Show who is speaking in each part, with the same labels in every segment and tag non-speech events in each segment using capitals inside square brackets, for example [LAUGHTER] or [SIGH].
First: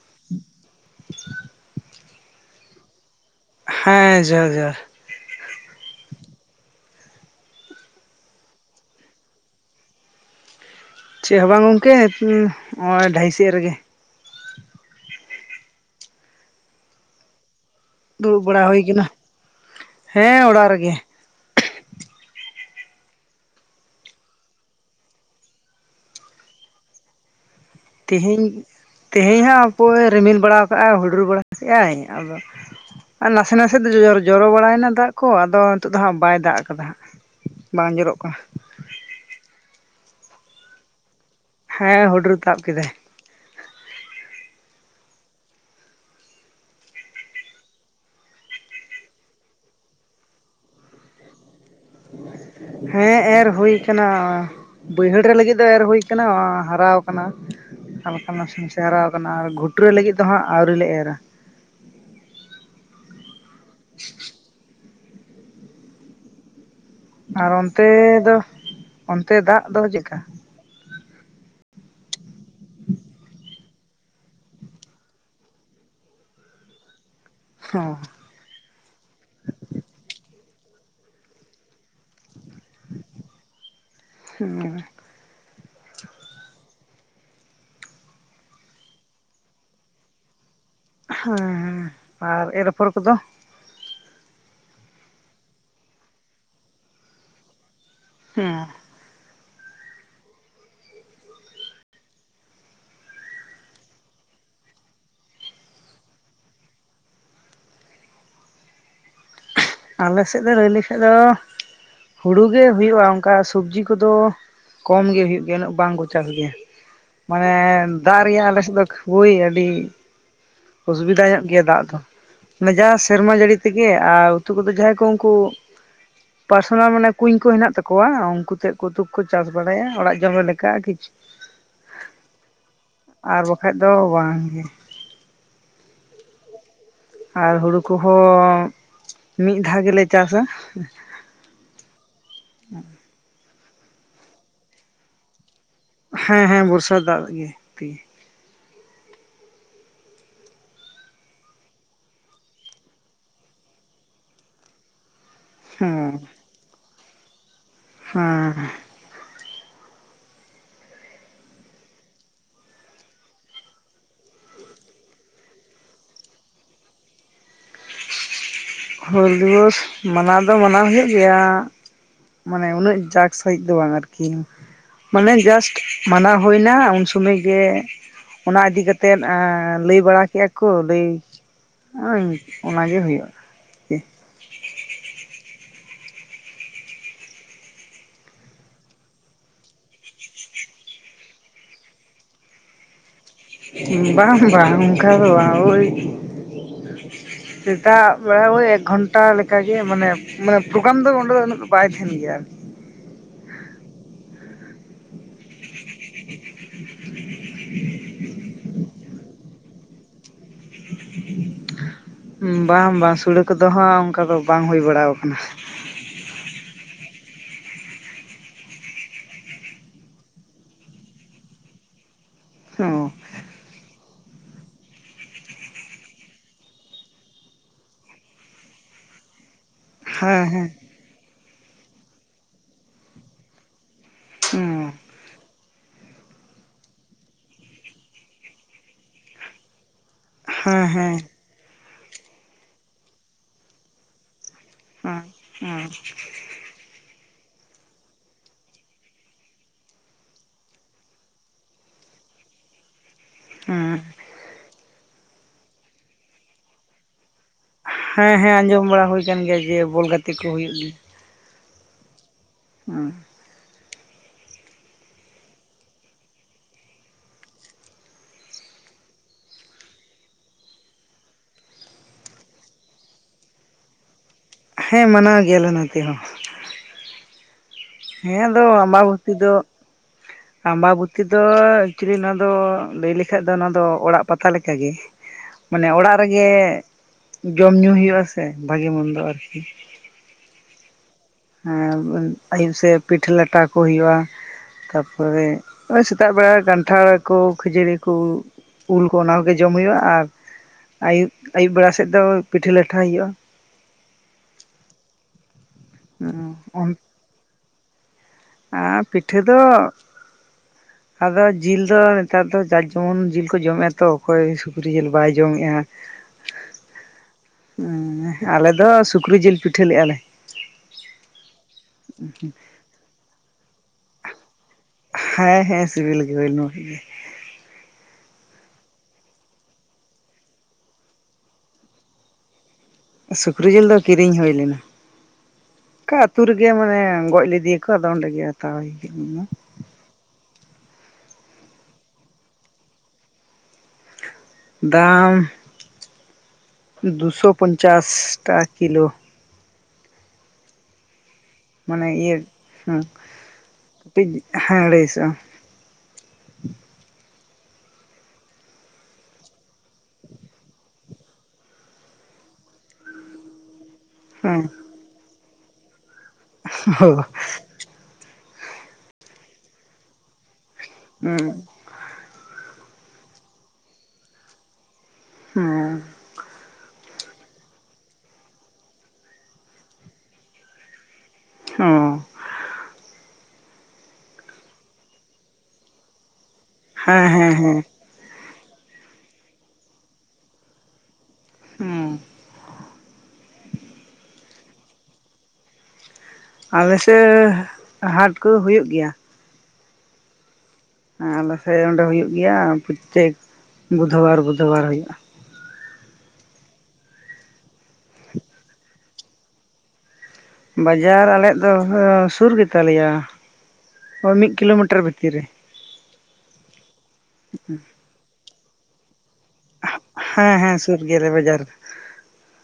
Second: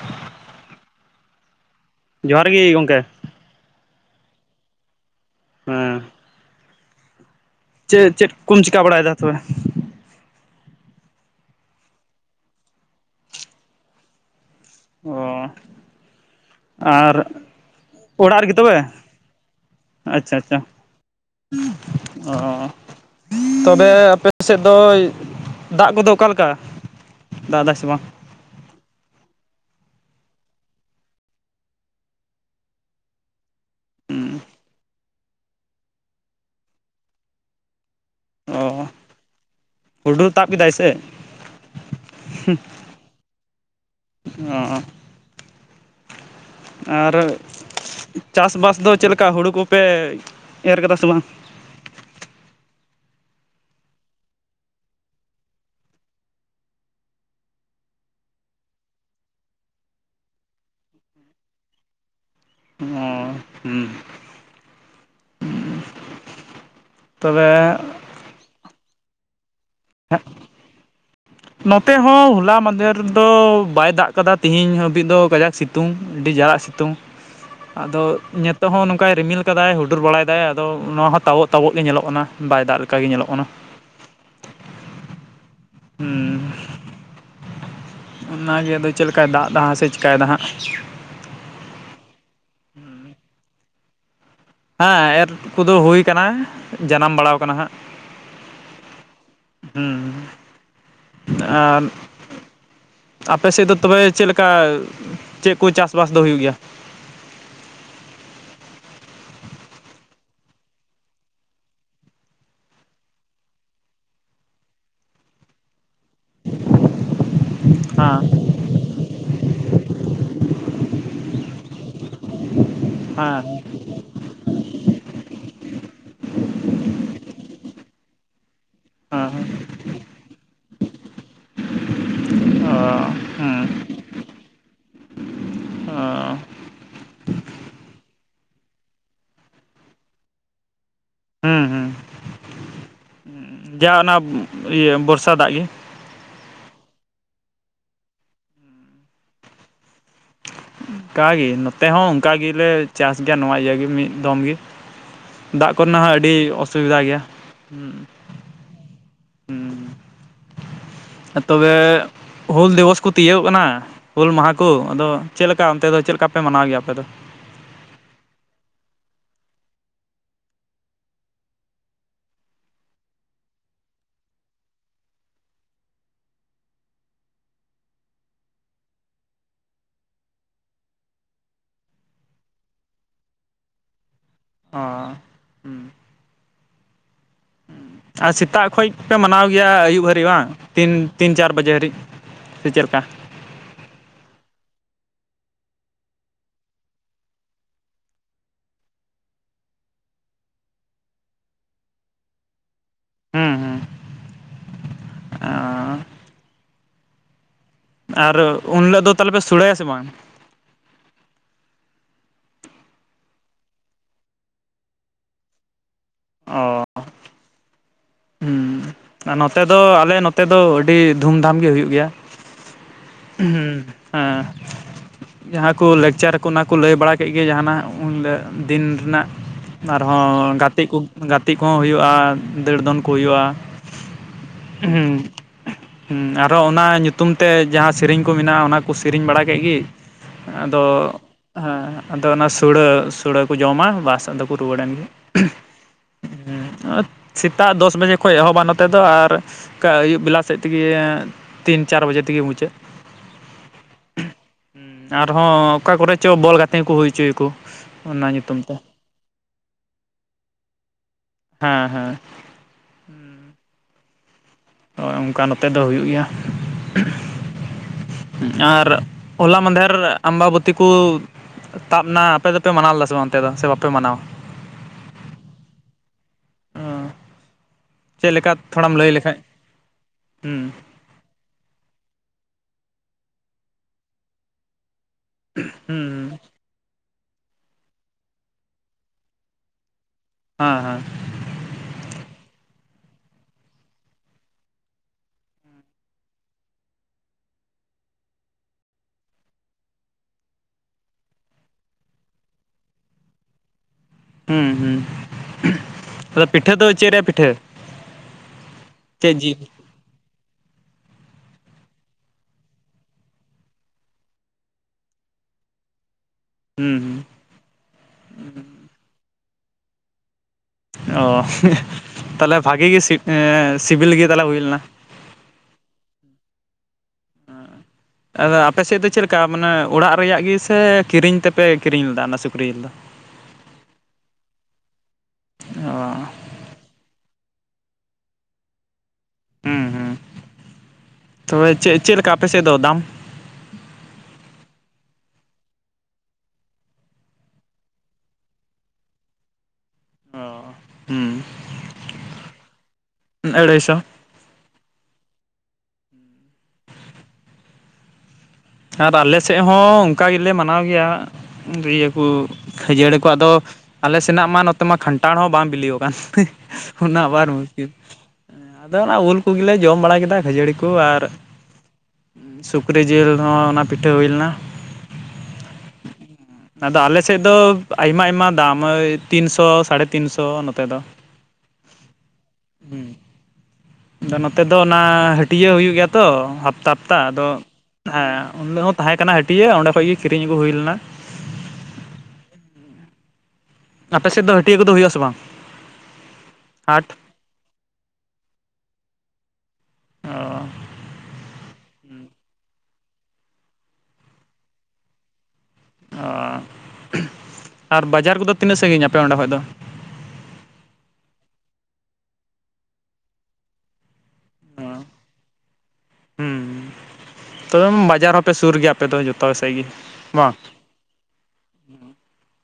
Speaker 1: [UNINTELLIGIBLE]
Speaker 2: ᱡᱚᱦᱟᱨ ᱜᱮ ᱜᱝᱢᱠᱮ᱾
Speaker 1: ᱦᱮᱸ ᱡᱚᱦᱟᱨ, ᱡᱚᱦᱟᱨ
Speaker 2: ᱦᱮᱸ ᱪᱮ ᱪᱮᱫ ᱠᱩᱢ ᱪᱤᱠᱟ ᱵᱟᱲᱟᱭ ᱫᱟ ᱛᱚᱵᱮ?
Speaker 1: ᱪᱮᱜ ᱦᱚᱸ ᱵᱟᱝ ᱜᱚᱝᱠᱮ ᱚᱭ ᱰᱟᱹᱦᱤ ᱥᱮᱫ ᱨᱮᱜᱮ᱾
Speaker 2: ᱚ ᱟᱨ ᱚᱲᱟᱜ
Speaker 1: ᱫᱩᱲᱩᱵ
Speaker 2: ᱨᱤᱜᱮ
Speaker 1: ᱵᱟᱲᱟ
Speaker 2: ᱛᱚᱵᱮ
Speaker 1: ᱦᱩᱭ ᱠᱟᱱᱟ
Speaker 2: ᱟᱪᱪᱷᱟ
Speaker 1: ᱦᱮᱸ
Speaker 2: ᱟᱪᱪᱷᱟ
Speaker 1: ᱚᱲᱟᱜ ᱨᱮᱜᱮ
Speaker 2: ᱚᱻ ᱛᱚᱵᱮ ᱟᱯᱮ ᱥᱮᱫ ᱫᱚ ᱫᱟᱜ ᱠᱚᱫᱚ ᱚᱠᱟᱞᱮᱠᱟ ᱫᱟᱜ ᱫᱟᱭ ᱥᱮ ᱵᱟᱝ?
Speaker 1: ᱛᱮᱦᱤᱧ ᱛᱮᱦᱮᱧ ᱦᱟᱸᱜ ᱦᱟᱯᱳᱭ ᱨᱤᱢᱤᱞ ᱵᱟᱲᱟᱣ ᱠᱟᱜ-ᱟᱭ ᱦᱩᱰᱩᱨ ᱵᱟᱲᱟ ᱠᱮᱜ-ᱟᱭ ᱟᱫᱚ ᱟᱨ ᱱᱟᱥᱮ ᱱᱟᱥᱮ ᱫᱚ ᱡᱚ ᱡᱚᱨᱚ ᱵᱟᱲᱟᱭ ᱱᱟ ᱫᱟᱜ᱾ ᱠᱚ ᱟᱫᱚ ᱱᱤᱛᱳᱜ ᱫᱚ ᱦᱟᱸᱜ ᱵᱟᱭ ᱫᱟᱜ ᱟᱠᱟᱫᱟ ᱦᱟᱸᱜ ᱵᱟᱝ ᱡᱚᱨᱚᱜ ᱠᱟᱱᱟ᱾
Speaker 2: ᱚ ᱦᱩᱰᱩᱨ ᱛᱟᱵ ᱠᱮᱫᱟᱭ ᱥᱮᱜ?
Speaker 1: ᱦᱮᱸ ᱦᱩᱰᱩᱨ ᱛᱟᱵ ᱠᱮᱫᱟᱭ᱾
Speaker 2: ᱚ ᱟᱨ ᱪᱟᱥᱵᱟᱥ ᱫᱚ ᱪᱮᱫ ᱞᱮᱠᱟ ᱦᱩᱲᱩ ᱠᱚᱯᱮ ᱮᱨ ᱠᱟᱫᱟ ᱥᱮ ᱵᱟᱝ?
Speaker 1: ᱦᱮᱸ ᱮᱨ ᱦᱩᱭ ᱠᱟᱱᱟ᱾ ᱵᱟᱹᱭᱦᱟᱹᱲ ᱨᱮ ᱞᱟᱹᱜᱤᱫ ᱫᱚ ᱮᱨ ᱦᱩᱭ ᱠᱟᱱᱟ ᱦᱟᱨᱟᱣ ᱠᱟᱱᱟ᱾ ᱦᱟᱞᱠᱟ ᱱᱟᱥᱮ ᱱᱟᱥᱮ ᱦᱟᱨᱟᱣ ᱠᱟᱱᱟ ᱟᱨ ᱜᱷᱩᱴᱩ ᱨᱮ ᱞᱟᱹᱜᱤᱫ ᱫᱚᱦᱟᱸᱜ ᱟᱹᱣᱨᱤ ᱞᱮ ᱮᱨᱟ᱾
Speaker 2: ᱚ ᱦᱩᱱ ᱛᱚᱵᱮ
Speaker 1: ᱟᱨ ᱚᱱᱛᱮ ᱫᱚ ᱚᱱᱛᱮ ᱫᱟᱜ ᱫᱚ ᱪᱮᱫᱠᱟ?
Speaker 2: ᱱᱚᱛᱮ ᱦᱚᱸ ᱦᱚᱞᱟ ᱢᱟᱫᱷᱮᱨ ᱫᱚ ᱵᱟᱭ ᱫᱟᱜ ᱠᱟᱫᱟ ᱛᱤᱦᱤᱧ ᱦᱟᱹᱵᱤᱡ ᱫᱚ ᱠᱟᱡᱟᱠ ᱥᱤ ᱛᱩᱝ ᱟᱹᱰᱤ ᱡᱟᱨᱟᱜ ᱥᱤᱛᱩᱝ
Speaker 1: ᱦᱚᱸ
Speaker 2: ᱟᱫᱚ ᱧᱮᱛ ᱛᱳᱜ ᱦᱚᱸ ᱱᱚᱝᱠᱟᱭ ᱨᱤᱢᱤᱞ ᱠᱟᱫᱟᱭ ᱦᱩᱰᱩᱨ ᱵᱟᱲᱟᱭ ᱫᱟᱭ ᱟᱫᱚ ᱱᱚᱣᱟ ᱦᱚᱸ ᱛᱟᱵᱚᱜ ᱛᱟᱵᱚᱜ ᱜᱮ ᱧᱮᱞᱚᱜ ᱠᱟᱱᱟ ᱵᱟᱭ ᱫᱟᱜ ᱞᱮᱠᱟ ᱜᱮ ᱧᱮᱞᱚᱜ ᱠᱟᱱᱟ᱾
Speaker 1: ᱦᱩᱸ
Speaker 2: ᱦᱩᱸᱢ ᱚᱱᱟᱜᱮ ᱟᱫᱚ ᱪᱮᱫ ᱞᱮᱠᱟᱭ ᱫᱟᱜ ᱫᱟᱦᱟᱜ ᱥᱮ ᱪᱤᱠᱟᱭᱫᱟ ᱦᱟᱸᱜ
Speaker 1: ᱦᱟᱸᱩᱢ ᱟᱨ ᱮᱨ ᱟᱯᱷᱚᱨ ᱠᱚᱫᱚ?
Speaker 2: ᱦᱮᱸ ᱮᱨ ᱠᱚᱫᱚ ᱦᱩᱭ ᱠᱟᱱᱟ ᱡᱟᱱᱟᱢ ᱵᱟᱲᱟᱣ ᱠᱟᱱᱟ ᱦᱟᱸᱜ᱾
Speaker 1: ᱦᱩᱸ
Speaker 2: ᱦᱩ ᱟ ᱟᱯᱮᱥᱮᱫ ᱫᱚ ᱛᱚᱵᱮ ᱪᱮᱫ ᱞᱮᱠᱟ ᱪᱮᱫ ᱠᱚ ᱪᱟᱥᱵᱟᱥ ᱫᱚ ᱦᱩᱭᱩᱜ ᱜᱮᱭᱟ?
Speaker 1: ᱟᱞᱮ ᱥᱮᱫ ᱫᱚ ᱞᱟᱹᱭ ᱞᱮᱠᱷᱟᱜ ᱫᱚᱼᱼ ᱦᱩᱲᱩ ᱜᱮ ᱦᱩᱭᱩᱜᱼᱟ, ᱚᱱᱠᱟ ᱥᱚᱵᱽᱡᱤ ᱠᱚᱫᱚ ᱠᱚᱢ ᱜᱮ ᱦᱩᱭᱩᱜ ᱜᱮᱭᱟ ᱩᱱᱟᱹᱜ ᱵᱟᱝ? ᱢᱟᱱᱮ
Speaker 2: ᱦᱮᱸ
Speaker 1: ᱫᱟᱜ ᱨᱮᱭᱟᱜ ᱟᱞᱮ ᱥᱮᱫ ᱫᱚ ᱠᱷᱩᱵᱮᱭ ᱟᱹᱰᱤ ᱚᱥᱩᱵᱤᱫᱟ ᱧᱚᱜ ᱜᱮᱭᱟ ᱫᱟᱜ ᱫᱚ᱾ ᱚᱱᱮ ᱡᱟ ᱥᱮᱨᱢᱟ
Speaker 2: ᱦᱮᱸ
Speaker 1: ᱡᱟᱹᱲᱤ ᱛᱮᱜᱮ ᱟᱨ ᱠᱚᱫᱚ ᱡᱟᱦᱟᱸᱭ ᱠᱚ ᱩᱱᱠᱩ ᱯᱟᱨᱥᱚᱱᱟᱞ ᱢᱟᱱᱮ ᱠᱩᱧ ᱠᱚ ᱦᱮᱱᱟᱜ ᱛᱟᱠᱚᱣᱟ, ᱩᱱᱠᱩ ᱛᱮᱫ ᱠᱩᱛᱩ ᱠᱚ
Speaker 2: ᱦᱮᱸ
Speaker 1: ᱪᱟᱥ ᱵᱟᱲᱟᱭᱟ ᱚᱲᱟᱜ ᱡᱚᱢ ᱨᱮ ᱞᱮᱠᱟ ᱠᱤᱪᱩ
Speaker 2: ᱚ
Speaker 1: ᱟᱨ
Speaker 2: ᱦᱩᱸ
Speaker 1: ᱵᱟᱠᱷᱟᱡ ᱫᱚ ᱵᱟᱝ ᱜᱮ᱾
Speaker 2: ᱚᱻ
Speaker 1: ᱟᱨ ᱦᱩᱲᱩ ᱠᱚᱦᱚᱸ ᱢᱤᱫ ᱫᱷᱟᱣ ᱜᱮᱞᱮ ᱪᱟᱥᱟ ᱾
Speaker 2: ᱦᱩᱸ ᱦᱩᱸ ᱾
Speaker 1: [INAUDIBLE]
Speaker 2: ᱡᱟᱦᱟᱸ ᱚᱱᱟ ᱤᱭᱟᱹ ᱵᱚᱨᱥᱟ ᱫᱟᱜ ᱜᱮ᱾
Speaker 1: ᱦᱮᱸ ᱦᱮᱸ ᱵᱚᱨᱥᱟ ᱫᱟᱜ ᱜᱮ ᱛᱤ ᱾
Speaker 2: ᱠᱟᱜᱤ ᱱᱚᱛᱮ ᱦᱚᱸ ᱩᱝᱠᱟ ᱜᱮᱞᱮ ᱪᱟᱥ ᱜᱮᱭᱟ ᱱᱚᱣᱟ ᱤᱭᱟᱹ ᱜᱮ ᱢᱤᱫ ᱫᱚᱢ ᱜᱮ ᱾ ᱫᱟᱜ ᱠᱚᱨᱮ ᱱᱟᱦᱟᱜ
Speaker 1: ᱦᱮᱸ
Speaker 2: ᱟᱹᱰᱤ ᱚᱥᱩᱵᱤᱫᱷᱟ ᱜᱮᱭᱟ ᱦᱩᱸ᱾
Speaker 1: ᱦᱮᱸ [INAUDIBLE]
Speaker 2: ᱛᱚᱵᱮ ᱦᱩᱞ ᱫᱤᱵᱚᱥ ᱠᱚ ᱛᱤᱭᱟᱹᱜ ᱚᱜ ᱠᱟᱱᱟ ᱦᱩᱞ ᱢᱟᱦᱟ ᱠᱚ ᱟᱫᱚ ᱪᱮᱞᱮ ᱠᱟ ᱚᱱᱛᱮ ᱫᱚ ᱪᱮᱫ ᱞᱮᱠᱟ ᱯᱮ ᱢᱟᱱᱟᱣ ᱜᱮᱭᱟ ᱟᱯᱮ ᱫᱚ?
Speaker 1: ᱦᱩᱞ ᱫᱤᱵᱚᱥ ᱢᱟᱱᱟᱣ ᱫᱚ ᱢᱟᱱᱟᱣ ᱦᱩᱭᱩᱜ ᱜᱮᱭᱟ ᱢᱟᱱᱮ ᱩᱱᱟᱹᱜ ᱡᱟᱹᱠ ᱥᱟᱺᱦᱤᱡ ᱫᱚ ᱵᱟᱝ ᱟᱨᱠᱤ᱾ ᱢᱟᱱᱮ ᱡᱟᱥᱴ ᱢᱟᱱᱟᱣ ᱦᱩᱭᱱᱟ ᱩᱱ ᱥᱚᱢᱚᱭ ᱜᱮ ᱚᱱᱟ ᱤᱫᱤ ᱠᱟᱛᱮᱫ ᱞᱟᱹᱭ ᱵᱟᱲᱟ ᱠᱮᱫᱼᱟ ᱠᱚ ᱞᱟᱹᱭ ᱦᱸ ᱚᱱᱟᱜᱮ ᱦᱩᱭᱩᱜᱼᱟ᱾
Speaker 2: [UNINTELLIGIBLE] ᱟᱨ ᱥᱮᱛᱟᱜ ᱠᱷᱚᱡ ᱯᱮ ᱢᱟᱱᱟᱣ ᱜᱮᱭᱟ ᱟᱹᱭᱩᱵ ᱦᱟᱹᱨᱵᱤᱡ ᱵᱟᱝ ᱛᱤᱱ ᱛᱤᱱ ᱪᱟᱨ ᱵᱟᱡᱮ ᱦᱟᱹᱨᱤᱡ᱾ ᱥᱮ ᱪᱮᱫ ᱞᱮᱠᱟ
Speaker 1: ᱵᱟᱝ ᱵᱟᱝ ᱚᱱᱠᱟ ᱫᱚ ᱳᱭ ᱥᱮᱛᱟᱜ ᱵᱮᱲᱟ ᱳᱭ ᱮᱠ ᱜᱷᱚᱱᱴᱟ ᱞᱮᱠᱟᱜᱮ ᱢᱟᱱᱮ ᱢᱟᱱᱮ ᱯᱨᱳᱜᱨᱟᱢ ᱫᱚ ᱚᱸᱰᱮ ᱫᱚ ᱩᱱᱟᱹᱜ ᱫᱚ ᱵᱟᱭ ᱛᱟᱦᱮᱱ ᱜᱮᱭᱟ᱾
Speaker 2: ᱦᱩᱸ ᱦᱩᱸ ᱟᱨ
Speaker 1: [UNINTELLIGIBLE]
Speaker 2: ᱟᱨᱚ ᱩᱱ ᱦᱤᱞᱳᱜ ᱫᱚ ᱛᱟᱦᱞᱮ ᱯᱮ ᱥᱚᱲᱮᱭᱟ ᱥᱮ ᱵᱟᱝ?
Speaker 1: ᱵᱟᱝ ᱵᱟᱝ ᱥᱳᱲᱮ ᱠᱚᱫᱚ ᱦᱟᱸᱜ ᱚᱱᱠᱟ ᱫᱚ ᱵᱟᱝ ᱦᱩᱭ ᱵᱟᱲᱟ ᱠᱟᱱᱟ᱾
Speaker 2: ᱚ ᱟᱨ ᱱᱚᱛᱮ ᱫᱚ ᱟᱞᱮ ᱱᱚᱛᱮ ᱫᱚ ᱟᱹᱰᱤ ᱫᱷᱩᱢ ᱫᱷᱟᱢ ᱜᱮ ᱦᱩᱭᱩᱜ ᱜᱮᱭᱟ᱾
Speaker 1: ᱚᱸ
Speaker 2: [UNINTELLIGIBLE] ᱡᱟᱦᱟᱸ ᱠᱚ ᱞᱮᱠᱪᱟᱨᱟᱠᱚ ᱚᱱᱟ ᱠᱚ ᱞᱟᱹᱭ ᱵᱟᱲᱟ ᱠᱮᱫ ᱜᱮ ᱡᱟᱦᱟᱱᱟᱜ ᱩᱱᱦᱤᱞᱚᱜ ᱫᱤᱱ ᱨᱮᱱᱟᱜ᱾
Speaker 1: ᱦᱮᱸ
Speaker 2: ᱟᱨᱦᱚᱸ
Speaker 1: ᱦᱮᱸ
Speaker 2: ᱜᱟᱛᱮᱜ ᱠᱚ ᱜᱟᱛᱮᱜ ᱠᱚᱦᱚᱸ ᱦᱩᱭᱩᱜᱼᱟ ᱫᱟᱹᱲ ᱫᱚᱱ ᱠᱚ ᱦᱩᱭᱩᱜᱼᱟ᱾ ᱦᱩᱸ ᱦᱩᱸ ᱟᱨᱦᱚᱸ ᱚᱱᱟ ᱧᱩᱛᱩᱢ ᱛᱮ ᱡᱟᱦᱟᱸ ᱥᱮᱨᱮᱧ ᱠᱚ ᱢᱮᱱᱟᱜᱼᱟ ᱚᱱᱟ ᱠᱚ ᱥᱮᱤᱨᱧ ᱵᱟᱲᱟ ᱠᱮᱫ ᱜᱮ ᱟᱫᱚ
Speaker 1: ᱦᱮᱸ ᱦᱮᱸ
Speaker 2: ᱦᱮᱸ ᱟᱫᱚ ᱚᱱᱟ ᱥᱩᱲᱟᱹ ᱥᱩᱲᱟᱹ ᱠᱚ ᱡᱚᱢᱟ ᱵᱟᱥ ᱟᱫᱚ, ᱨᱩᱣᱟᱹᱲᱮᱱ ᱜᱮ,
Speaker 1: ᱦᱮᱸ ᱦᱮᱸ
Speaker 2: ᱥᱮᱛᱟᱜ ᱫᱚᱥ ᱵᱟᱡᱮ ᱠᱷᱚᱡ ᱮᱦᱚᱵᱟ, ᱛᱟᱦᱞᱮ ᱛᱚ ᱟᱨ ᱟᱹᱭᱩᱵ ᱵᱮᱞᱟ ᱥᱮᱫ ᱛᱮᱜᱮ ᱛᱤᱱ ᱪᱟᱨ ᱵᱟᱡᱮ ᱛᱮᱜᱮ ᱢᱩᱪᱟᱹᱫ
Speaker 1: [UNINTELLIGIBLE]
Speaker 2: ᱦᱩᱸ ᱟᱨᱦᱚᱸ ᱚᱠᱟ ᱠᱚᱨᱮ ᱪᱚ ᱵᱚᱞ ᱜᱟᱛᱮ ᱠᱚ ᱦᱩᱭ ᱦᱩᱭ ᱪᱚᱭᱟᱠᱚ᱾
Speaker 1: ᱦᱮᱸ ᱦᱮᱸ ᱟᱸᱡᱚᱢ ᱵᱟᱲᱟ ᱦᱩᱭ ᱟᱠᱟᱱ ᱜᱮᱭᱟ ᱡᱮ ᱵᱚᱞ ᱜᱟᱛᱮ ᱠᱚ ᱦᱩᱭᱩᱜ ᱜᱮᱭᱟ᱾
Speaker 2: ᱦᱮᱸ ᱦᱮᱸ
Speaker 1: [UNINTELLIGIBLE]
Speaker 2: ᱚᱭ ᱚᱱᱠᱟ ᱱᱚᱛᱮ ᱫᱚ ᱦᱩᱭᱩᱜ ᱜᱮᱭᱟ᱾ ᱟᱨ ᱦᱚᱞᱟ ᱢᱟᱦᱫᱮᱨ ᱟᱢᱵᱟᱵᱟ ᱛᱤ ᱠᱚ ᱛᱟᱵ ᱱᱟ ᱟᱯᱮ ᱫᱚᱯᱮ ᱢᱟᱱᱟᱣ ᱞᱮᱫᱟ ᱥᱮ ᱵᱟᱝ ᱚᱱᱛᱮ ᱫᱚ ᱥᱮ ᱵᱟᱯᱮ ᱢᱟᱱᱟᱣᱟ?
Speaker 1: ᱦᱮᱸ ᱢᱟᱱᱟᱣ ᱜᱮᱭᱟᱞᱮ ᱱᱚᱛᱮ ᱦᱚᱸ᱾
Speaker 2: ᱪᱮᱫ
Speaker 1: ᱦᱮᱸ
Speaker 2: ᱞᱮᱠᱟ
Speaker 1: ᱟᱫᱚ
Speaker 2: ᱛᱷᱚᱲᱟᱢ ᱞᱟᱹᱭ
Speaker 1: ᱟᱢᱵᱟᱵᱛᱤ
Speaker 2: ᱞᱮᱠᱷᱟᱡ
Speaker 1: ᱫᱚ
Speaker 2: ᱦᱩᱸ
Speaker 1: ᱟᱢᱵᱟᱵ [UNINTELLIGIBLE] ᱱᱚᱣᱟ ᱫᱚ ᱞᱟᱹᱭ ᱞᱮᱠᱷᱟᱡ ᱫᱚ ᱱᱚᱣᱟ ᱫᱚ ᱚᱲᱟᱜ ᱯᱟᱛᱟ ᱞᱮᱠᱟ ᱜᱮ, ᱢᱟᱱᱮ
Speaker 2: ᱦᱩᱸ
Speaker 1: ᱚᱲᱟᱜ
Speaker 2: ᱦᱩᱸ
Speaker 1: ᱨᱮᱜᱮ ᱡᱚᱢ ᱧᱩ ᱦᱩᱭᱩᱜᱼᱟ ᱥᱮ ᱵᱷᱟᱜᱮ ᱢᱚᱱᱫᱚ ᱟᱨᱠᱤ᱾
Speaker 2: ᱦᱮᱸ ᱦᱮᱸ
Speaker 1: ᱦᱮᱸ ᱟᱭᱩᱵ ᱥᱮᱫ ᱯᱤᱴᱷᱟᱹ ᱞᱟᱴᱦᱟ ᱠᱚ ᱦᱩᱭᱩᱜᱼᱟ᱾ ᱛᱟᱯᱚᱨᱮ ᱥᱮᱛᱟᱜ ᱵᱮᱲᱟ ᱠᱟᱱᱴᱷᱟᱲ ᱠᱚ ᱠᱷᱟᱹᱡᱟᱹᱲᱤ ᱠᱚ ᱩᱞ ᱠᱚ ᱚᱱᱟ ᱠᱚᱜᱮ ᱡᱚᱢ ᱦᱩᱭᱩᱜᱼᱟ ᱟᱨ ᱟᱭᱩᱵᱽ ᱟᱹᱭᱩᱵᱽ ᱵᱮᱲᱟ ᱥᱮᱫ ᱫᱚ ᱯᱤᱴᱷᱟᱹ ᱞᱟᱴᱷᱟ ᱦᱩᱭᱩᱜᱼᱟ᱾
Speaker 2: ᱦᱩᱸ ᱦᱩᱸ ᱯᱤᱴᱷᱟᱹ ᱫᱚ ᱪᱮᱫᱨᱮᱭᱟᱜ ᱯᱤᱴᱷᱟᱹ
Speaker 1: ᱮᱸ
Speaker 2: ᱪᱮᱫ
Speaker 1: ᱯᱤᱴᱷᱟᱹ
Speaker 2: ᱡᱤᱞ
Speaker 1: ᱫᱚ ᱟᱫᱚ ᱡᱤᱞ ᱫᱚ ᱱᱮᱛᱟᱨ ᱫᱚ ᱡᱟᱠ ᱡᱮᱢᱚᱱ ᱡᱤᱞ ᱠᱚ ᱡᱚᱢᱮᱜᱼᱟ ᱛᱚ ᱚᱠᱚᱭ ᱥᱩᱠᱨᱤ ᱡᱤᱞ ᱵᱟᱭ ᱡᱚᱢᱮᱜᱼᱟ [UNINTELLIGIBLE]
Speaker 2: ᱩᱸ ᱦᱩᱸ
Speaker 1: ᱮ ᱟᱞᱮᱫ ᱫᱚ ᱥᱩᱠᱨᱤ ᱡᱤᱞ ᱯᱤᱴᱷᱟᱹ ᱞᱮᱜᱼᱟ ᱞᱮ᱾
Speaker 2: ᱚ ᱛᱟᱦᱞᱮ ᱵᱷᱟᱜᱤ ᱜᱮ ᱥᱤᱵᱤᱞ ᱜᱮ ᱛᱟᱦᱚᱞᱮ ᱵᱩᱡᱽ ᱞᱮᱱᱟ᱾
Speaker 1: ᱦᱮᱸ ᱦᱮᱸ ᱥᱤᱵᱤᱞ ᱜᱮ ᱦᱩᱭ ᱾
Speaker 2: ᱟᱫᱚ ᱟᱯᱮ ᱥᱮᱫ ᱫᱚ ᱪᱮᱫ ᱞᱮᱠᱟ ᱢᱟᱱᱮ ᱚᱲᱟᱜ ᱨᱮᱭᱟᱜ ᱜᱮᱥᱮ, ᱠᱤᱨᱤᱧ ᱛᱮᱯᱮ ᱠᱤᱨᱤᱧ ᱞᱮᱫᱟ ᱚᱱᱟ ᱥᱩᱠᱨᱤ ᱡᱤᱞ ᱫᱚ᱾
Speaker 1: ᱥᱩᱠᱨᱤ ᱡᱤᱞ ᱫᱚ ᱠᱤᱨᱤᱧ ᱦᱩᱭ ᱞᱮᱱᱟ᱾
Speaker 2: ᱚ
Speaker 1: ᱚᱱᱠᱟ ᱟᱛᱳ ᱨᱮᱜᱮ ᱢᱟᱱᱮ ᱜᱚᱡ ᱞᱮᱫᱮᱭᱟᱠᱚ ᱟᱫᱚ ᱚᱸᱰᱮ ᱜᱮ ᱦᱟᱛᱟᱣ [INAUDIBLE]
Speaker 2: ᱦᱩᱸ ᱦᱩᱸ ᱛᱚᱵᱮ ᱪᱮᱫ ᱪᱮᱫ ᱞᱮᱠᱟ ᱟᱯᱮᱥᱮᱫ ᱫᱚ ᱫᱟᱢ᱾
Speaker 1: ᱫᱟᱢ ᱫᱩᱥᱚ ᱯᱚᱧᱪᱟᱥ ᱴᱟᱠᱟ ᱠᱤᱞᱳ
Speaker 2: ᱚ ᱦᱩᱸ
Speaker 1: ᱢᱟᱱᱮ ᱤᱭᱟᱹ ᱦᱮᱸ
Speaker 2: ᱮᱲᱟᱹᱭᱥᱚ
Speaker 1: ᱠᱟᱹᱴᱤᱡ ᱦᱮ ᱟᱹᱲᱟᱹᱭᱥᱚ
Speaker 2: ᱟᱨ ᱟᱞᱮ ᱥᱮᱫ ᱦᱚᱸ ᱚᱱᱠᱟ ᱜᱮᱞᱮ ᱢᱟᱱᱟᱣ ᱜᱮᱭᱟ ᱤᱭᱟᱹ ᱠᱚ ᱠᱷᱟᱹᱡᱟᱹᱲᱤ ᱟᱫᱚ ᱟᱞᱮ ᱥᱮᱱᱟᱜ ᱢᱟ
Speaker 1: ᱦᱮᱸ
Speaker 2: ᱱᱚᱛᱮ ᱢᱟ ᱠᱷᱟᱱᱴᱷᱟᱲ ᱦᱚᱸ ᱵᱟᱝ ᱵᱤᱞᱤᱠᱟᱱ
Speaker 1: ᱦᱚᱸ
Speaker 2: ᱚᱱᱟ ᱟᱵᱟᱨ᱾ ᱟᱫᱚ ᱚᱱᱟ ᱩᱞ ᱠᱚᱜᱮᱞᱮ ᱡᱚᱢ ᱵᱟᱲᱟ ᱠᱮᱫᱟ ᱠᱷᱟᱹᱡᱟᱹᱲᱤ ᱠᱚ ᱟᱨ
Speaker 1: ᱦᱮᱸ
Speaker 2: ᱥᱩᱠᱨᱤ ᱡᱤᱞ ᱦᱚᱸ ᱚᱱᱟ ᱯᱤᱴᱷᱟᱹ ᱦᱩᱭ ᱞᱮᱱᱟ
Speaker 1: [UNINTELLIGIBLE]
Speaker 2: ᱟᱫᱚ ᱟᱞᱮᱥᱮᱫ ᱫᱚ ᱟᱭᱢᱟ ᱟᱭᱢᱟ ᱫᱟᱢ ᱳᱭ ᱛᱤᱱᱥᱚ ᱥᱟᱲᱮ ᱛᱤᱱ ᱥᱚ ᱱᱚᱛᱮ ᱫᱚ
Speaker 1: ᱚᱸ
Speaker 2: ᱦᱩᱸ ᱱᱚᱛᱮ ᱫᱚ ᱚᱱᱟ ᱦᱟᱹᱴᱤᱭᱟᱹ ᱦᱩᱭᱩᱜ ᱜᱮᱭᱟ ᱛᱚ ᱦᱟᱯᱛᱟ ᱦᱟᱯᱛᱟ
Speaker 1: ᱦᱮᱸ ᱦᱮᱸ
Speaker 2: ᱟᱫᱚ᱾
Speaker 1: ᱦᱮᱸ
Speaker 2: ᱦᱮᱸ ᱩᱱᱤᱞᱳᱜ ᱦᱚᱸ ᱛᱟᱦᱮᱸ ᱠᱟᱱᱟ ᱦᱟᱹᱴᱤᱭᱟᱹ ᱚᱸᱰᱮ ᱠᱷᱚᱡ ᱜᱮ ᱠᱤᱨᱤᱧ ᱟᱹᱜᱩ ᱦᱩᱭ ᱞᱮᱱᱟ᱾
Speaker 1: [UNINTELLIGIBLE]
Speaker 2: ᱟᱯᱮ ᱥᱮᱫ ᱫᱚ ᱦᱟᱹᱴᱤᱭᱟᱹ ᱠᱚᱫᱚ ᱦᱩᱭᱩᱜ ᱟᱥᱮ ᱵᱟᱝ᱾
Speaker 1: ᱟᱞᱮ
Speaker 2: ᱦᱟᱴ
Speaker 1: ᱥᱮᱫ ᱦᱟᱴ ᱠᱚ ᱦᱩᱭᱩᱜ ᱜᱮᱭᱟ
Speaker 2: ᱚ
Speaker 1: ᱟᱞᱮᱥᱮᱫ ᱚᱸᱰᱮ ᱦᱩᱭᱩᱜ ᱜᱮᱭᱟ ᱯᱨᱚᱛᱮᱠ ᱵᱩᱫᱷᱚᱵᱟᱨ ᱵᱩᱫᱷᱚᱵᱟᱨ ᱦᱩᱭᱩᱜᱼᱟ᱾
Speaker 2: ᱚ ᱟᱨ ᱵᱟᱡᱟᱨ ᱠᱚᱫᱚ ᱛᱤᱱᱟᱹᱜ ᱥᱟᱹᱜᱤᱧ ᱟᱯᱮ ᱚᱸᱰᱮ ᱠᱷᱚᱡ ᱫᱚ᱾
Speaker 1: ᱵᱟᱡᱟᱨ ᱟᱞᱮᱭᱟᱜ ᱫᱚ ᱥᱩᱨ ᱜᱮᱛᱟᱞᱮᱭᱟ ᱢᱤᱫ ᱠᱤᱞᱳᱢᱤᱴᱟᱨ ᱵᱷᱤᱛᱤᱨ ᱨᱮ᱾
Speaker 2: ᱦᱩᱸ ᱛᱚ ᱵᱟᱡᱟᱨ [INAUDIBLE] ᱯᱮ ᱥᱩᱨ ᱜᱮᱭᱟ ᱟᱯᱮ ᱫᱚ ᱡᱩᱚᱛᱚ ᱜᱮ ᱥᱮᱜ ᱵᱟᱝ
Speaker 1: ᱦᱮᱸ ᱦᱮᱸ ᱥᱩᱨ ᱜᱮᱭᱟᱞᱮ ᱵᱟᱡᱟᱨ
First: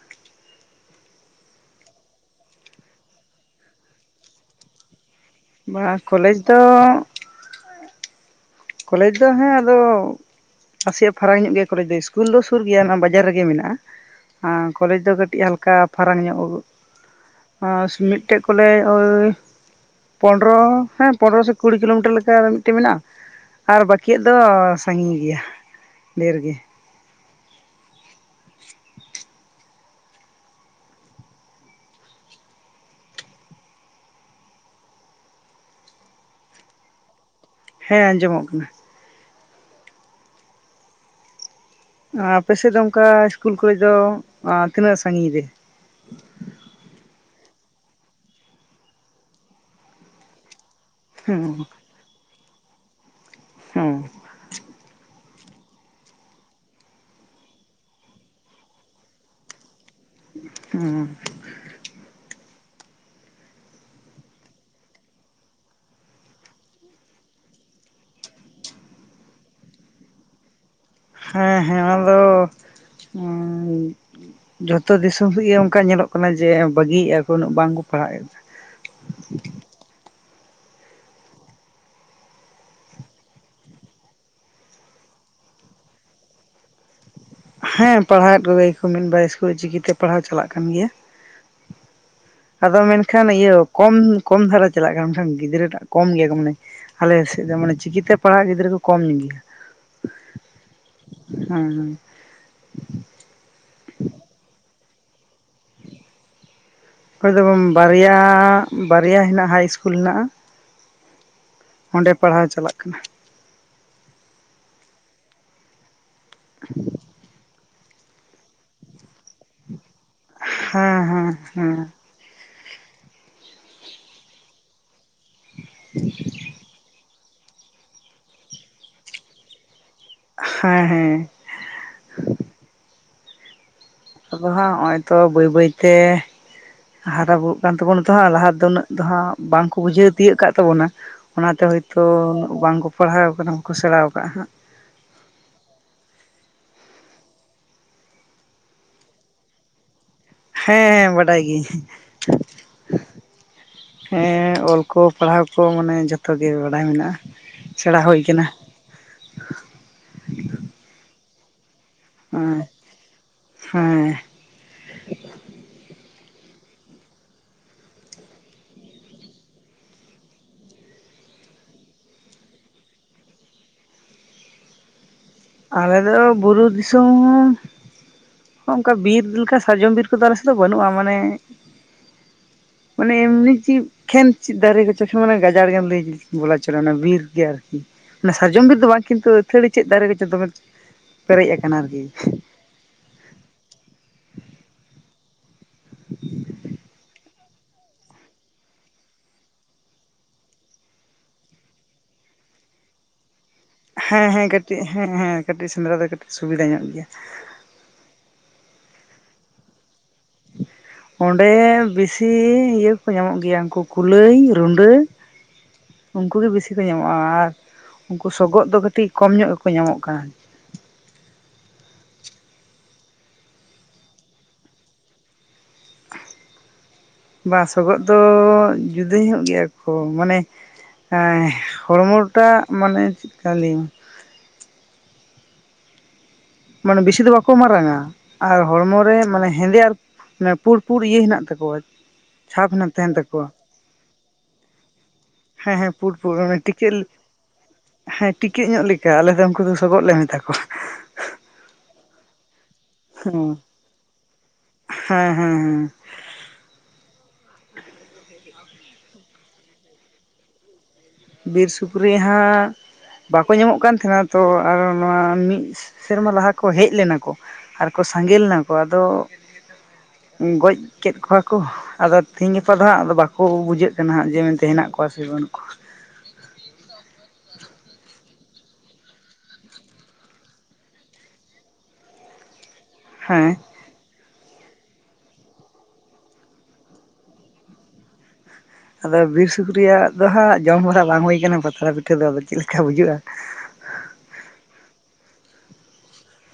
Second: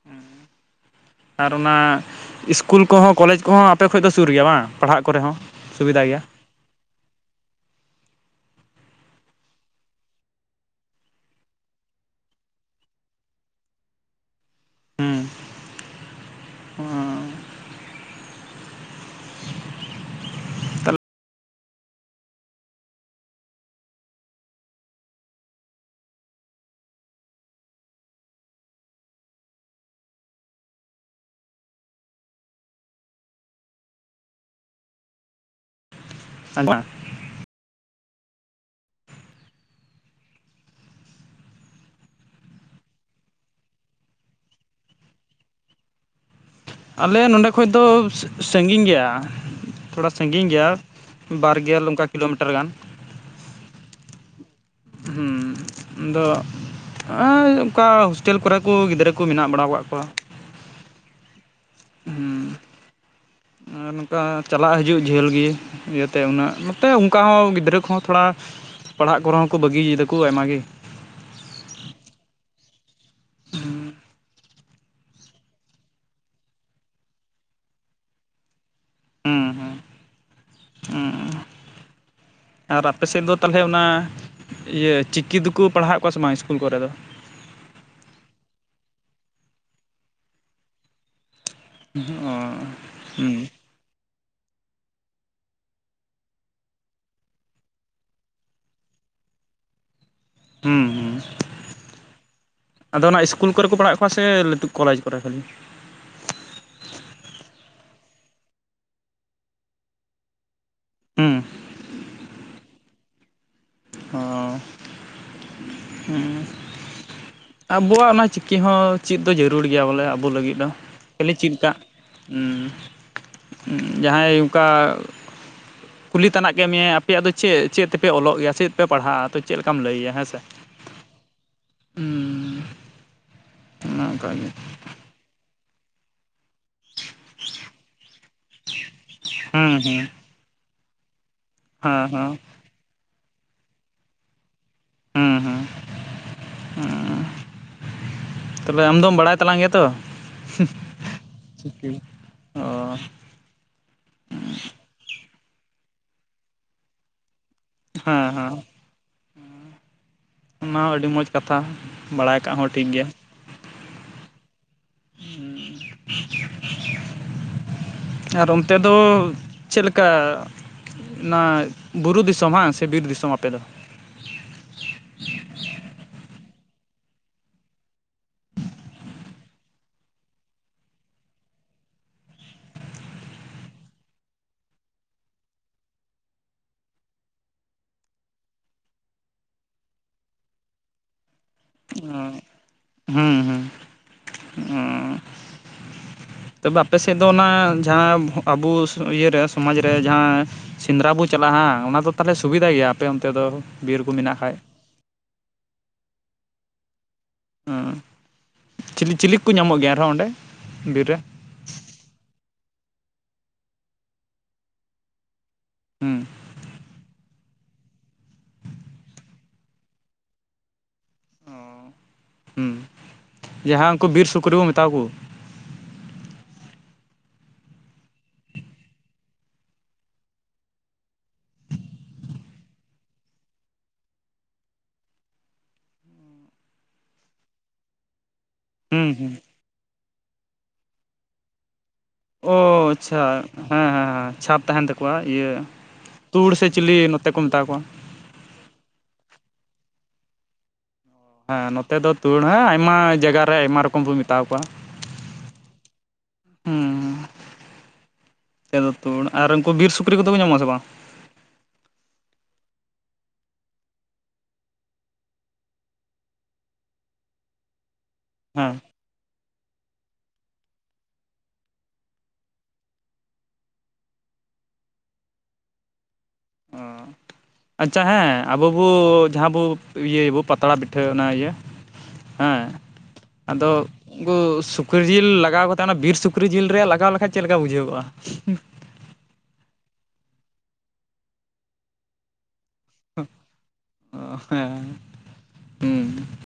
Speaker 1: [UNINTELLIGIBLE]
Speaker 2: ᱟᱨ ᱚᱱᱟ ᱤᱥᱠᱩᱞ ᱠᱚᱦᱚᱸ ᱠᱚᱞᱮᱡᱽ ᱠᱚᱦᱚᱸ ᱟᱯᱮ ᱠᱷᱚᱱ ᱫᱚ ᱥᱩᱨ ᱜᱮᱭᱟ ᱵᱟᱝ ᱯᱟᱲᱦᱟᱜ ᱠᱚᱨᱮ ᱦᱚᱸ᱾
Speaker 1: ᱵᱟ
Speaker 2: ᱥᱩᱵᱤᱫᱷᱟ ᱜᱮᱭᱟ
Speaker 1: ᱠᱚᱞᱮᱡᱽ ᱫᱚ ᱠᱚᱞᱮᱡᱽ ᱫᱚ ᱦᱮᱸ ᱟᱫᱚ ᱱᱟᱥᱮᱭᱟᱜ ᱯᱷᱟᱨᱟᱠ ᱧᱚᱜ ᱜᱮᱭᱟ ᱠᱚᱞᱮᱡᱽ ᱫᱚ ᱥᱤᱥᱠᱩᱞ ᱫᱚ ᱥᱩᱨ ᱜᱮᱭᱟ ᱵᱟᱡᱟᱨ ᱨᱮᱜᱮ ᱢᱮᱱᱟᱜᱼᱟ᱾ ᱟᱻ ᱠᱚᱞᱮᱡᱽ ᱫᱚ
Speaker 2: ᱦᱩᱸ
Speaker 1: ᱠᱟᱹᱴᱤᱡ ᱦᱟᱞᱠᱟ ᱯᱷᱟᱨᱟᱠ ᱧᱚᱜ᱾ ᱟᱨ ᱢᱤᱫᱴᱮᱱ ᱠᱚᱞᱮ ᱳᱭ ᱯᱚᱱᱨᱚ ᱦᱮᱸ ᱯᱚᱱᱨᱚ ᱥᱮ ᱠᱩᱲᱤ ᱠᱤᱞᱳᱢᱤᱴᱟᱨ ᱞᱮᱠᱟ ᱢᱤᱫᱴᱮᱱ ᱢᱮᱱᱟᱜᱼᱟ᱾ ᱟᱨ ᱵᱟᱟᱹᱠᱤᱭᱟᱜ ᱫᱚ ᱥᱟᱹᱜᱤᱧ ᱜᱮᱭᱟ ᱰᱷᱮᱨ ᱜᱮ᱾ [UNINTELLIGIBLE]
Speaker 2: [UNINTELLIGIBLE]
Speaker 1: ᱦᱮᱸ ᱟᱸᱡᱚᱢᱚᱜ ᱠᱟᱱᱟ ᱟᱯᱮᱥᱮᱫ ᱫᱚ ᱚᱱᱠᱟ ᱤᱥᱠᱩᱞ ᱠᱚᱞᱮᱡᱽ ᱫᱚ ᱛᱤᱱᱟᱹᱜ ᱥᱟᱹᱜᱤᱧ ᱨᱮ
Speaker 2: ᱟᱞᱮ ᱱᱚᱸᱰᱮ ᱠᱷᱚᱡ ᱫᱚ ᱥᱟᱹᱜᱤᱧ ᱜᱮᱭᱟ ᱛᱷᱚᱲᱟ ᱥᱟᱹᱸᱜᱤᱧ ᱜᱮᱭᱟ ᱵᱟᱨᱜᱮᱞ ᱚᱱᱠᱟ ᱠᱤᱞᱳᱢᱤᱴᱟᱨ ᱜᱟᱱ᱾
Speaker 1: ᱦᱩᱸ
Speaker 2: ᱦᱩᱸ, ᱟᱫᱚ ᱟᱹᱭ ᱚᱠᱟ ᱦᱳᱥᱴᱮᱹᱞ ᱠᱚᱨᱮ ᱠᱚ ᱜᱤᱫᱽᱨᱟᱹ ᱠᱚ ᱢᱮᱱᱟᱜ ᱵᱟᱲᱟᱣ ᱠᱟᱜ ᱠᱚᱣᱟ᱾
Speaker 1: ᱦᱩᱸ
Speaker 2: ᱦᱩᱸ ᱟᱨ ᱱᱚᱝᱠᱟ ᱪᱟᱞᱟᱜ ᱦᱤᱡᱩᱜ ᱡᱷᱟᱹᱞ ᱜᱤ ᱤᱭᱟᱹᱛᱮ ᱩᱱᱟᱹᱜ ᱱᱚᱛᱮ ᱚᱱᱠᱟ ᱦᱚᱸ ᱜᱤᱫᱽᱨᱟᱹ ᱠᱚᱦᱚᱸ ᱛᱷᱚᱲᱟ ᱯᱟᱲᱦᱟᱜ ᱠᱚᱨᱮ ᱦᱚᱸ ᱠᱚ ᱵᱟᱹᱜᱤᱭᱮᱫᱟᱠᱚ ᱟᱭᱢᱟ ᱜᱮ᱾
Speaker 1: ᱦᱮᱸ ᱦᱮᱸ ᱟᱞᱚ
Speaker 2: ᱦᱩᱸ
Speaker 1: ᱡᱚᱛᱚ ᱫᱤᱥᱚᱢ ᱨᱮᱜᱮ ᱚᱝᱠᱟ ᱧᱮᱞᱚᱜ ᱠᱟᱱᱟ ᱡᱮ ᱵᱟᱹᱜᱤᱭᱮᱜᱼᱟ ᱠᱚ ᱩᱱᱟᱹᱜ ᱵᱟᱝᱠᱚ ᱯᱟᱲᱦᱟᱜ ᱮᱫᱟ᱾
Speaker 2: ᱦᱩᱸ ᱦᱩᱸ ᱦᱩᱸ ᱟᱨ ᱟᱯᱮ ᱥᱮᱫ ᱫᱚ ᱛᱟᱦᱞᱮ ᱚᱱᱟ ᱤᱭᱟᱹ ᱪᱤᱠᱤ ᱫᱚᱠᱚ ᱯᱟᱲᱦᱟᱣᱮᱫ ᱠᱚᱣᱟ ᱥᱮ ᱵᱟᱝ ᱤᱥᱠᱩᱞ ᱠᱚᱨᱮ ᱫᱚ?
Speaker 1: ᱦᱮᱸ ᱯᱟᱲᱦᱟᱣᱮᱫ ᱠᱚᱜᱮᱭᱟ ᱠᱚ ᱢᱤᱫ ᱵᱟᱨ ᱤᱥᱠᱩᱞ ᱪᱤᱠᱤᱛᱮ ᱯᱟᱲᱦᱟᱣ ᱪᱟᱞᱟᱜ ᱠᱟᱱ ᱜᱮᱭᱟ᱾ ᱟᱫᱚ ᱢᱮᱱᱠᱷᱟᱱ
Speaker 2: [UNINTELLIGIBLE]
Speaker 1: ᱤᱭᱟᱹ ᱠᱚᱢ ᱠᱚᱢ ᱫᱷᱟᱨᱟ ᱪᱟᱞᱟᱜ ᱠᱟᱱ ᱛᱟᱦᱮᱸᱫ ᱜᱤᱫᱽᱨᱟᱹ ᱴᱟᱜ ᱠᱚᱢ ᱜᱮᱭᱟ ᱠᱚ ᱢᱟᱱᱮ ᱟᱞᱮ ᱥᱮᱫ ᱫᱚ ᱢᱟᱱᱮ ᱪᱤᱠᱤᱛᱮ ᱯᱟᱲᱦᱟᱜ ᱜᱤᱫᱽᱨᱟᱹ ᱠᱚ ᱠᱚᱢ ᱜᱮᱭᱟ᱾
Speaker 2: ᱦᱩᱸ ᱦᱩᱸ᱾
Speaker 1: ᱦᱩᱸ ᱦᱩᱸ᱾
Speaker 2: ᱟᱫᱚ ᱚᱱᱟ ᱤᱥᱠᱩᱞ ᱠᱚᱨᱮ ᱠᱚ ᱯᱟᱲᱦᱟᱣᱮᱜ ᱠᱚᱣᱟ ᱥᱮ ᱞᱟᱹᱴᱩ ᱠᱚᱞᱮᱡᱽ ᱠᱚᱨᱮ ᱠᱷᱚᱱ?
Speaker 1: ᱚᱠᱚᱭ ᱫᱚ ᱵᱟᱨᱭᱟ ᱵᱟᱨᱭᱟ ᱦᱮᱱᱟᱜᱼᱟ ᱦᱟᱭ ᱤᱥᱠᱩᱞ ᱦᱮᱱᱟᱜᱼᱟ᱾
Speaker 2: ᱦᱩᱸ
Speaker 1: ᱚᱸᱰᱮ ᱯᱟᱲᱦᱟᱣ ᱪᱟᱞᱟᱜ ᱠᱟᱱᱟ᱾
Speaker 2: ᱦᱩᱸ᱾
Speaker 1: [INAUDIBLE]
Speaker 2: ᱟᱵᱚᱣᱟᱜ ᱚᱱᱟ ᱪᱤᱠᱤ ᱦᱚᱸ ᱪᱮᱫ ᱫᱚ ᱡᱟᱹᱨᱩᱲ ᱜᱮᱭᱟ ᱵᱚᱞᱮ ᱟᱵᱚ ᱞᱟᱹᱜᱤᱫ ᱫᱚ,
Speaker 1: ᱦᱮᱸ ᱦᱮᱸ
Speaker 2: ᱠᱷᱟᱞᱤ ᱪᱮᱫ ᱠᱟᱜ᱾
Speaker 1: ᱦᱮᱸ
Speaker 2: ᱩᱸ, ᱡᱟᱦᱟᱸᱭ ᱚᱝᱠᱟ ᱠᱩᱞᱤ ᱛᱟᱱᱟᱜ ᱠᱮᱜ ᱢᱮᱭᱟᱭ ᱟᱯᱮᱭᱟᱜ ᱫᱚ ᱪᱮᱫ, ᱪᱮᱫ ᱛᱮᱯᱮ ᱚᱞᱚᱜ ᱜᱮᱭᱟ ᱪᱮᱫ ᱯᱮ ᱯᱟᱲᱦᱟᱜ-ᱟ ᱛᱚ, ᱪᱮᱫ ᱞᱮᱠᱟᱢ ᱞᱟᱹᱭᱭᱟ ᱦᱮᱸ ᱥᱮ᱾
Speaker 1: ᱦᱮᱸ ᱦᱮᱸ
Speaker 2: ᱦᱩᱸ᱾ ᱚᱱᱮ ᱚᱱᱠᱟ
Speaker 1: ᱟᱫᱚ
Speaker 2: ᱜᱮ
Speaker 1: ᱦᱟᱸᱜ ᱦᱚᱸᱜ-ᱚᱭ ᱛᱚ ᱵᱟᱹᱭ ᱵᱟᱹᱭ ᱛᱮ ᱦᱟᱨᱟ ᱵᱩᱨᱩᱜ ᱠᱟᱱ ᱛᱟᱵᱚᱱᱟ᱾ ᱛᱚ ᱦᱟᱸᱜ ᱞᱟᱦᱟ ᱫᱚ ᱩᱱᱟᱹᱜ ᱫᱚ ᱦ
Speaker 2: ᱦᱮᱸ
Speaker 1: ᱵᱟᱝᱠᱚ
Speaker 2: ᱦᱮᱸ
Speaker 1: ᱵᱩᱡᱷᱟᱹᱣ ᱛᱤᱭᱟᱹᱜ ᱠᱟᱜ ᱛᱟᱵᱚᱱᱟ ᱚᱱᱟᱛᱮ ᱦᱳᱭᱛᱳ
Speaker 2: ᱦᱮᱸ ᱦᱮᱸ
Speaker 1: ᱩᱱᱟᱹᱜ ᱵᱟᱝ ᱠᱚ ᱯᱟᱲᱦᱟᱣ ᱠᱟᱱᱟ ᱠᱚ ᱥᱮᱬᱟᱣ ᱠᱟᱜ-ᱟ ᱦᱟᱸᱜ᱾
Speaker 2: ᱦᱩᱸ ᱦᱩᱸ, ᱦᱩᱸ᱾ ᱛᱚᱵᱮ ᱟᱢ ᱫᱚᱢ ᱵᱟᱲᱟᱭ ᱛᱟᱞᱟᱝ ᱜᱮᱭᱟ ᱛᱚ?
Speaker 1: ᱦᱮᱸ ᱵᱟᱰᱟᱭ ᱜᱤᱭᱟᱹᱧ᱾
Speaker 2: ᱚ
Speaker 1: ᱦᱮᱸ ᱚᱞ ᱠᱚ, ᱯᱟᱲᱦᱟᱣ ᱠᱚ ᱢᱟᱱᱮ ᱡᱚᱛᱚ ᱜᱮ ᱵᱟᱲᱟᱭ ᱢᱮᱱᱟᱜ-ᱟ᱾
Speaker 2: ᱦᱮᱸ ᱦᱮᱸ, ᱚᱱᱟ ᱦᱚᱸ ᱟᱹᱰᱤ ᱢᱚᱸᱡᱽ ᱠᱟᱛᱷᱟ᱾ ᱵᱟᱲᱟᱭ ᱠᱟᱜ
Speaker 1: ᱦᱮᱸ
Speaker 2: ᱦᱚᱸ ᱴᱷᱤᱠ ᱜᱮᱭᱟ᱾
Speaker 1: ᱦᱮᱸ᱾
Speaker 2: ᱟᱨ ᱚᱱᱛᱮ ᱫᱚ ᱪᱮᱫᱠᱟ? ᱚᱱᱟ ᱵᱩᱨᱩ ᱫᱤᱥᱚᱢ ᱵᱟᱝ, ᱥᱮ ᱵᱤᱨ ᱫᱤᱥᱚᱢ ᱟᱯᱮ ᱫᱚ?
Speaker 1: ᱟᱞᱮ ᱫᱚ ᱵᱩᱨᱩ ᱫᱤᱥᱚᱢ ᱚᱝᱠᱟ ᱵᱤᱨ ᱞᱮᱠᱟ ᱥᱟᱨᱡᱚᱢ ᱵᱤᱨ ᱠᱚᱫᱚ ᱟᱞᱮ ᱥᱮᱫ ᱫᱚ ᱵᱟᱹᱱᱩᱜ-ᱟ ᱢᱟᱱᱮ ᱢᱟᱱᱮ ᱮᱢᱱᱤ ᱪᱮᱫ ᱠᱷᱮᱱ ᱪᱮᱫ ᱫᱟᱨᱮ ᱠᱚᱪᱚ ᱠᱷᱮᱱ ᱢᱟᱱᱮ ᱜᱟᱡᱟᱲ ᱜᱮᱢ ᱞᱟᱹᱭ ᱵᱚᱞᱟ ᱦᱚᱪᱚ ᱚᱱᱟ ᱵᱤᱨ ᱜᱮ ᱟᱨᱠᱤ᱾ ᱚᱱᱟ ᱥᱟᱨᱡᱚᱢ ᱵᱤᱨ ᱫᱚ ᱵᱟᱝ, ᱠᱤᱱᱛᱩ ᱟᱹᱛᱷᱟᱹᱲᱤ ᱪᱮᱫ ᱫᱟᱨᱮ ᱠᱚ ᱪᱚ ᱫᱚᱢᱮ ᱯᱮᱨᱮᱡ ᱟᱠᱟᱱᱟ ᱟᱨᱠᱤ᱾
Speaker 2: ᱦᱩᱸ ᱦᱩᱸ᱾ ᱩᱸᱻ ᱛᱚᱵᱮ ᱟᱯᱮ ᱥᱮᱫ ᱫᱚ ᱚᱱᱟ ᱡᱟᱦᱟᱸ ᱟᱵᱚ ᱤᱭᱟᱹᱨᱮ ᱥᱚᱢᱟᱡᱽ ᱨᱮ ᱡᱟᱦᱟᱸ ᱥᱮᱸᱫᱽᱨᱟ ᱵᱚ ᱪᱟᱞᱟᱜᱼᱟ ᱦᱟᱸ ᱚᱱᱟ ᱫᱚ ᱛᱟᱦᱞᱮ ᱥᱩᱵᱤᱫᱷᱟ ᱜᱮᱭᱟ ᱟᱯᱮ ᱚᱱᱛᱮ ᱫᱚ? ᱵᱤᱨ ᱠᱚ
Speaker 1: ᱦᱮᱸ
Speaker 2: ᱢᱮᱱᱟᱜ
Speaker 1: ᱦᱮᱸ
Speaker 2: ᱠᱷᱟᱡ
Speaker 1: ᱠᱟᱹᱴᱤᱡ ᱦᱮᱸ ᱦᱮᱸ ᱠᱟᱹᱴᱤᱡ ᱥᱮᱸᱫᱽᱨᱟ ᱫᱚ ᱠᱟᱹᱴᱤᱡ ᱥᱩᱵᱤᱫᱷᱟ ᱧᱚᱜ ᱜᱮᱭᱟ᱾
Speaker 2: ᱪᱤ ᱪᱤᱞᱤ ᱠᱚ ᱧᱟᱢᱚᱜ ᱜᱮᱭᱟ ᱟᱨᱦᱚᱸ ᱚᱸᱰᱮ ᱵᱤᱨ ᱨᱮ?
Speaker 1: ᱚᱸᱰᱮ ᱵᱤᱥᱤ ᱤᱭᱟᱹ ᱠᱚ ᱧᱟᱢᱚᱜ ᱜᱮᱭᱟ ᱩᱱᱠᱩ ᱠᱩᱞᱟᱹᱭ ᱨᱩᱸᱰᱟᱹ,
Speaker 2: ᱦᱩᱸ
Speaker 1: ᱩᱱᱠᱩ ᱜᱮ ᱵᱮᱥᱤ ᱠᱚ ᱧᱟᱢᱚᱜᱼᱟ, ᱟᱨ ᱩᱱᱠᱩ ᱥᱚᱜᱚᱫ ᱫᱚ ᱠᱟᱹᱴᱤᱡ ᱠᱚᱢ ᱧᱚᱜ ᱜᱮᱠᱚ ᱧᱟᱢᱚᱜ ᱠᱟᱱᱟ᱾
Speaker 2: ᱦᱩᱸ ᱡᱟᱦᱟᱸ ᱩᱱᱠᱩ ᱵᱤᱨ ᱥᱩᱠᱨᱤ ᱵᱚ ᱢᱮᱛᱟᱣᱟ ᱠᱚ᱾
Speaker 1: ᱵᱟ ᱥᱚᱜᱚᱜ ᱫᱚ ᱡᱩᱫᱟᱹ ᱧᱚᱜ ᱜᱮᱭᱟ ᱠᱚ ᱢᱟᱱᱮ ᱦᱚᱲᱢᱚ ᱴᱟᱜ ᱢᱟᱱᱮ ᱪᱮᱫ ᱞᱮᱠᱟᱧ ᱞᱟᱹᱭ, ᱢᱟᱱᱮ ᱵᱤᱥᱤ ᱫᱚ ᱵᱟᱠᱚ ᱢᱟᱨᱟᱝᱟ ᱟᱨ ᱦᱚᱲᱢᱚ
Speaker 2: ᱦᱩᱸ
Speaker 1: ᱨᱮ
Speaker 2: ᱦᱩᱸ
Speaker 1: ᱢᱟᱱᱮᱼᱼ ᱦᱮᱸᱫᱮ ᱟᱨ ᱢᱟᱱᱮ ᱯᱩᱲᱯᱩᱨᱲ ᱤᱭᱟᱹ ᱦᱮᱱᱟᱜ ᱛᱟᱠᱚᱣᱟ,
Speaker 2: ᱚ
Speaker 1: ᱪᱷᱟᱯ ᱦᱮᱱᱟᱜ ᱛᱟᱦᱮᱱ
Speaker 2: ᱟᱪᱪᱷᱟ
Speaker 1: ᱛᱟᱠᱚᱣᱟ
Speaker 2: ᱦᱮᱸ ᱦᱮᱸ ᱦᱮᱸ ᱪᱷᱟᱯ ᱛᱟᱦᱮᱱ ᱛᱟᱠᱚᱼᱼ ᱠᱚᱣᱟ ᱤᱭᱟᱹ
Speaker 1: ᱦᱮᱸ ᱦᱮᱸ ᱯᱩᱲ ᱯᱩᱲ
Speaker 2: ᱛᱩᱲ
Speaker 1: ᱚᱱᱮ
Speaker 2: ᱥᱮ ᱪᱤᱞᱤ
Speaker 1: ᱴᱤᱠᱟᱹᱜ
Speaker 2: ᱱᱚᱛᱮ ᱠᱚ ᱢᱮᱛᱟᱣ ᱠᱚᱣᱟ᱾
Speaker 1: ᱦᱮᱸ ᱴᱤᱠᱟᱹᱜ ᱧᱚᱜ ᱞᱮᱠᱟ ᱟᱞᱮ ᱫᱚ ᱩᱝᱠᱩ ᱫᱚ ᱥᱚᱜᱚᱜ ᱞᱮ ᱢᱮᱛᱟ ᱠᱚᱣᱟ᱾
Speaker 2: [UNINTELLIGIBLE] ᱱᱚᱛᱮ ᱫᱚ ᱛᱩᱲ ᱦᱟᱸ ᱟᱭᱢᱟ ᱡᱟᱭᱜᱟ ᱨᱮ
Speaker 1: ᱦᱮᱸ
Speaker 2: ᱟᱭᱢᱟ ᱨᱚᱠᱚᱢ ᱵᱚᱱ ᱢᱮᱛᱟᱣ ᱠᱚᱣᱟ᱾
Speaker 1: ᱦᱮᱸ ᱦᱮᱸ
Speaker 2: [UNINTELLIGIBLE] ᱛᱩᱲ ᱟᱨ ᱩᱝᱠᱩ ᱵᱤᱨ ᱥᱩᱠᱨᱤ ᱠᱚᱫᱚ ᱠᱚ ᱧᱟᱢᱚᱜ ᱟᱥᱮ ᱵᱟᱝ?
Speaker 1: ᱵᱤᱨ ᱥᱩᱠᱨᱤ ᱦᱟᱸᱜ ᱵᱟᱠᱚ ᱧᱟᱢᱚᱜ ᱠᱟᱱ ᱛᱟᱸᱦᱮᱱᱟ ᱛᱚ ᱟᱨ ᱱᱚᱣᱟ ᱢᱤᱫ ᱥᱮ ᱥᱮᱨᱢᱟ ᱞᱟᱦᱟ ᱠᱚ ᱦᱮᱡ ᱞᱮᱱᱟ ᱠᱚ ᱟᱨᱼᱼ ᱠᱚ ᱥᱟᱸᱜᱮ ᱞᱮᱱᱟ ᱠᱚ
Speaker 2: ᱦᱮᱸ
Speaker 1: ᱟᱫᱚ ᱜᱚᱡᱽ ᱠᱮᱫ ᱠᱚᱣᱟ ᱠᱚ᱾ ᱟᱫᱚ ᱛᱮᱦᱤᱧ ᱜᱟᱯᱟ ᱫᱚ ᱦᱟᱸᱜ ᱵᱟᱠᱚ ᱵᱩᱡᱷᱟᱹᱜ ᱠᱟᱱᱟ ᱦᱟᱸᱜ ᱡᱮ ᱢᱮᱱᱛᱮ ᱦᱮᱱᱟᱜ ᱠᱚᱣᱟ ᱥᱮ ᱵᱟᱹᱱᱩᱜ ᱠᱚᱣᱟ᱾
Speaker 2: ᱚ
Speaker 1: [UNINTELLIGIBLE]
Speaker 2: ᱟᱪᱪᱷᱟ ᱦᱮᱸ ᱟᱵᱚ ᱵᱚ ᱡᱟᱦᱟᱸ ᱵᱚ ᱤᱭᱟᱹᱭᱟᱵᱚ ᱯᱟᱛᱲᱟ ᱯᱤᱴᱷᱟᱹ ᱚᱱᱟ ᱤᱭᱟᱹ- ᱦᱮᱸ
Speaker 1: ᱦᱮᱸ
Speaker 2: ᱟᱫᱚᱼᱼ ᱩᱝᱠᱩ ᱥᱩᱠᱨᱤ ᱡᱤᱞ ᱞᱟᱜᱟᱣ ᱠᱟᱛᱮᱜ ᱚᱱᱟ ᱵᱤᱨ ᱥᱩᱠᱨᱤ ᱡᱤᱞ ᱨᱮ ᱞᱟᱜᱟᱣ ᱞᱮᱠᱷᱟᱡ ᱪᱮᱫ ᱠᱟ ᱵᱩᱡᱷᱟᱹᱣᱚᱜᱼᱟ?
Speaker 1: ᱟᱫᱚ ᱵᱤᱨ ᱥᱩᱠᱨᱤᱭᱟᱜ ᱫᱚ ᱦᱟᱸᱜ ᱡᱚᱢ ᱵᱟᱲᱟ ᱵᱟᱝ ᱦᱩᱭ ᱠᱟᱱᱟ ᱯᱟᱛᱲᱟ ᱯᱤᱴᱷᱟᱹ ᱫᱚ ᱟᱫᱚ ᱪᱮᱫᱠᱟ ᱵᱩᱡᱩᱜᱼᱟ?
Speaker 2: ᱚ ᱦᱮᱸ ᱦᱮᱸ ᱦᱩᱸ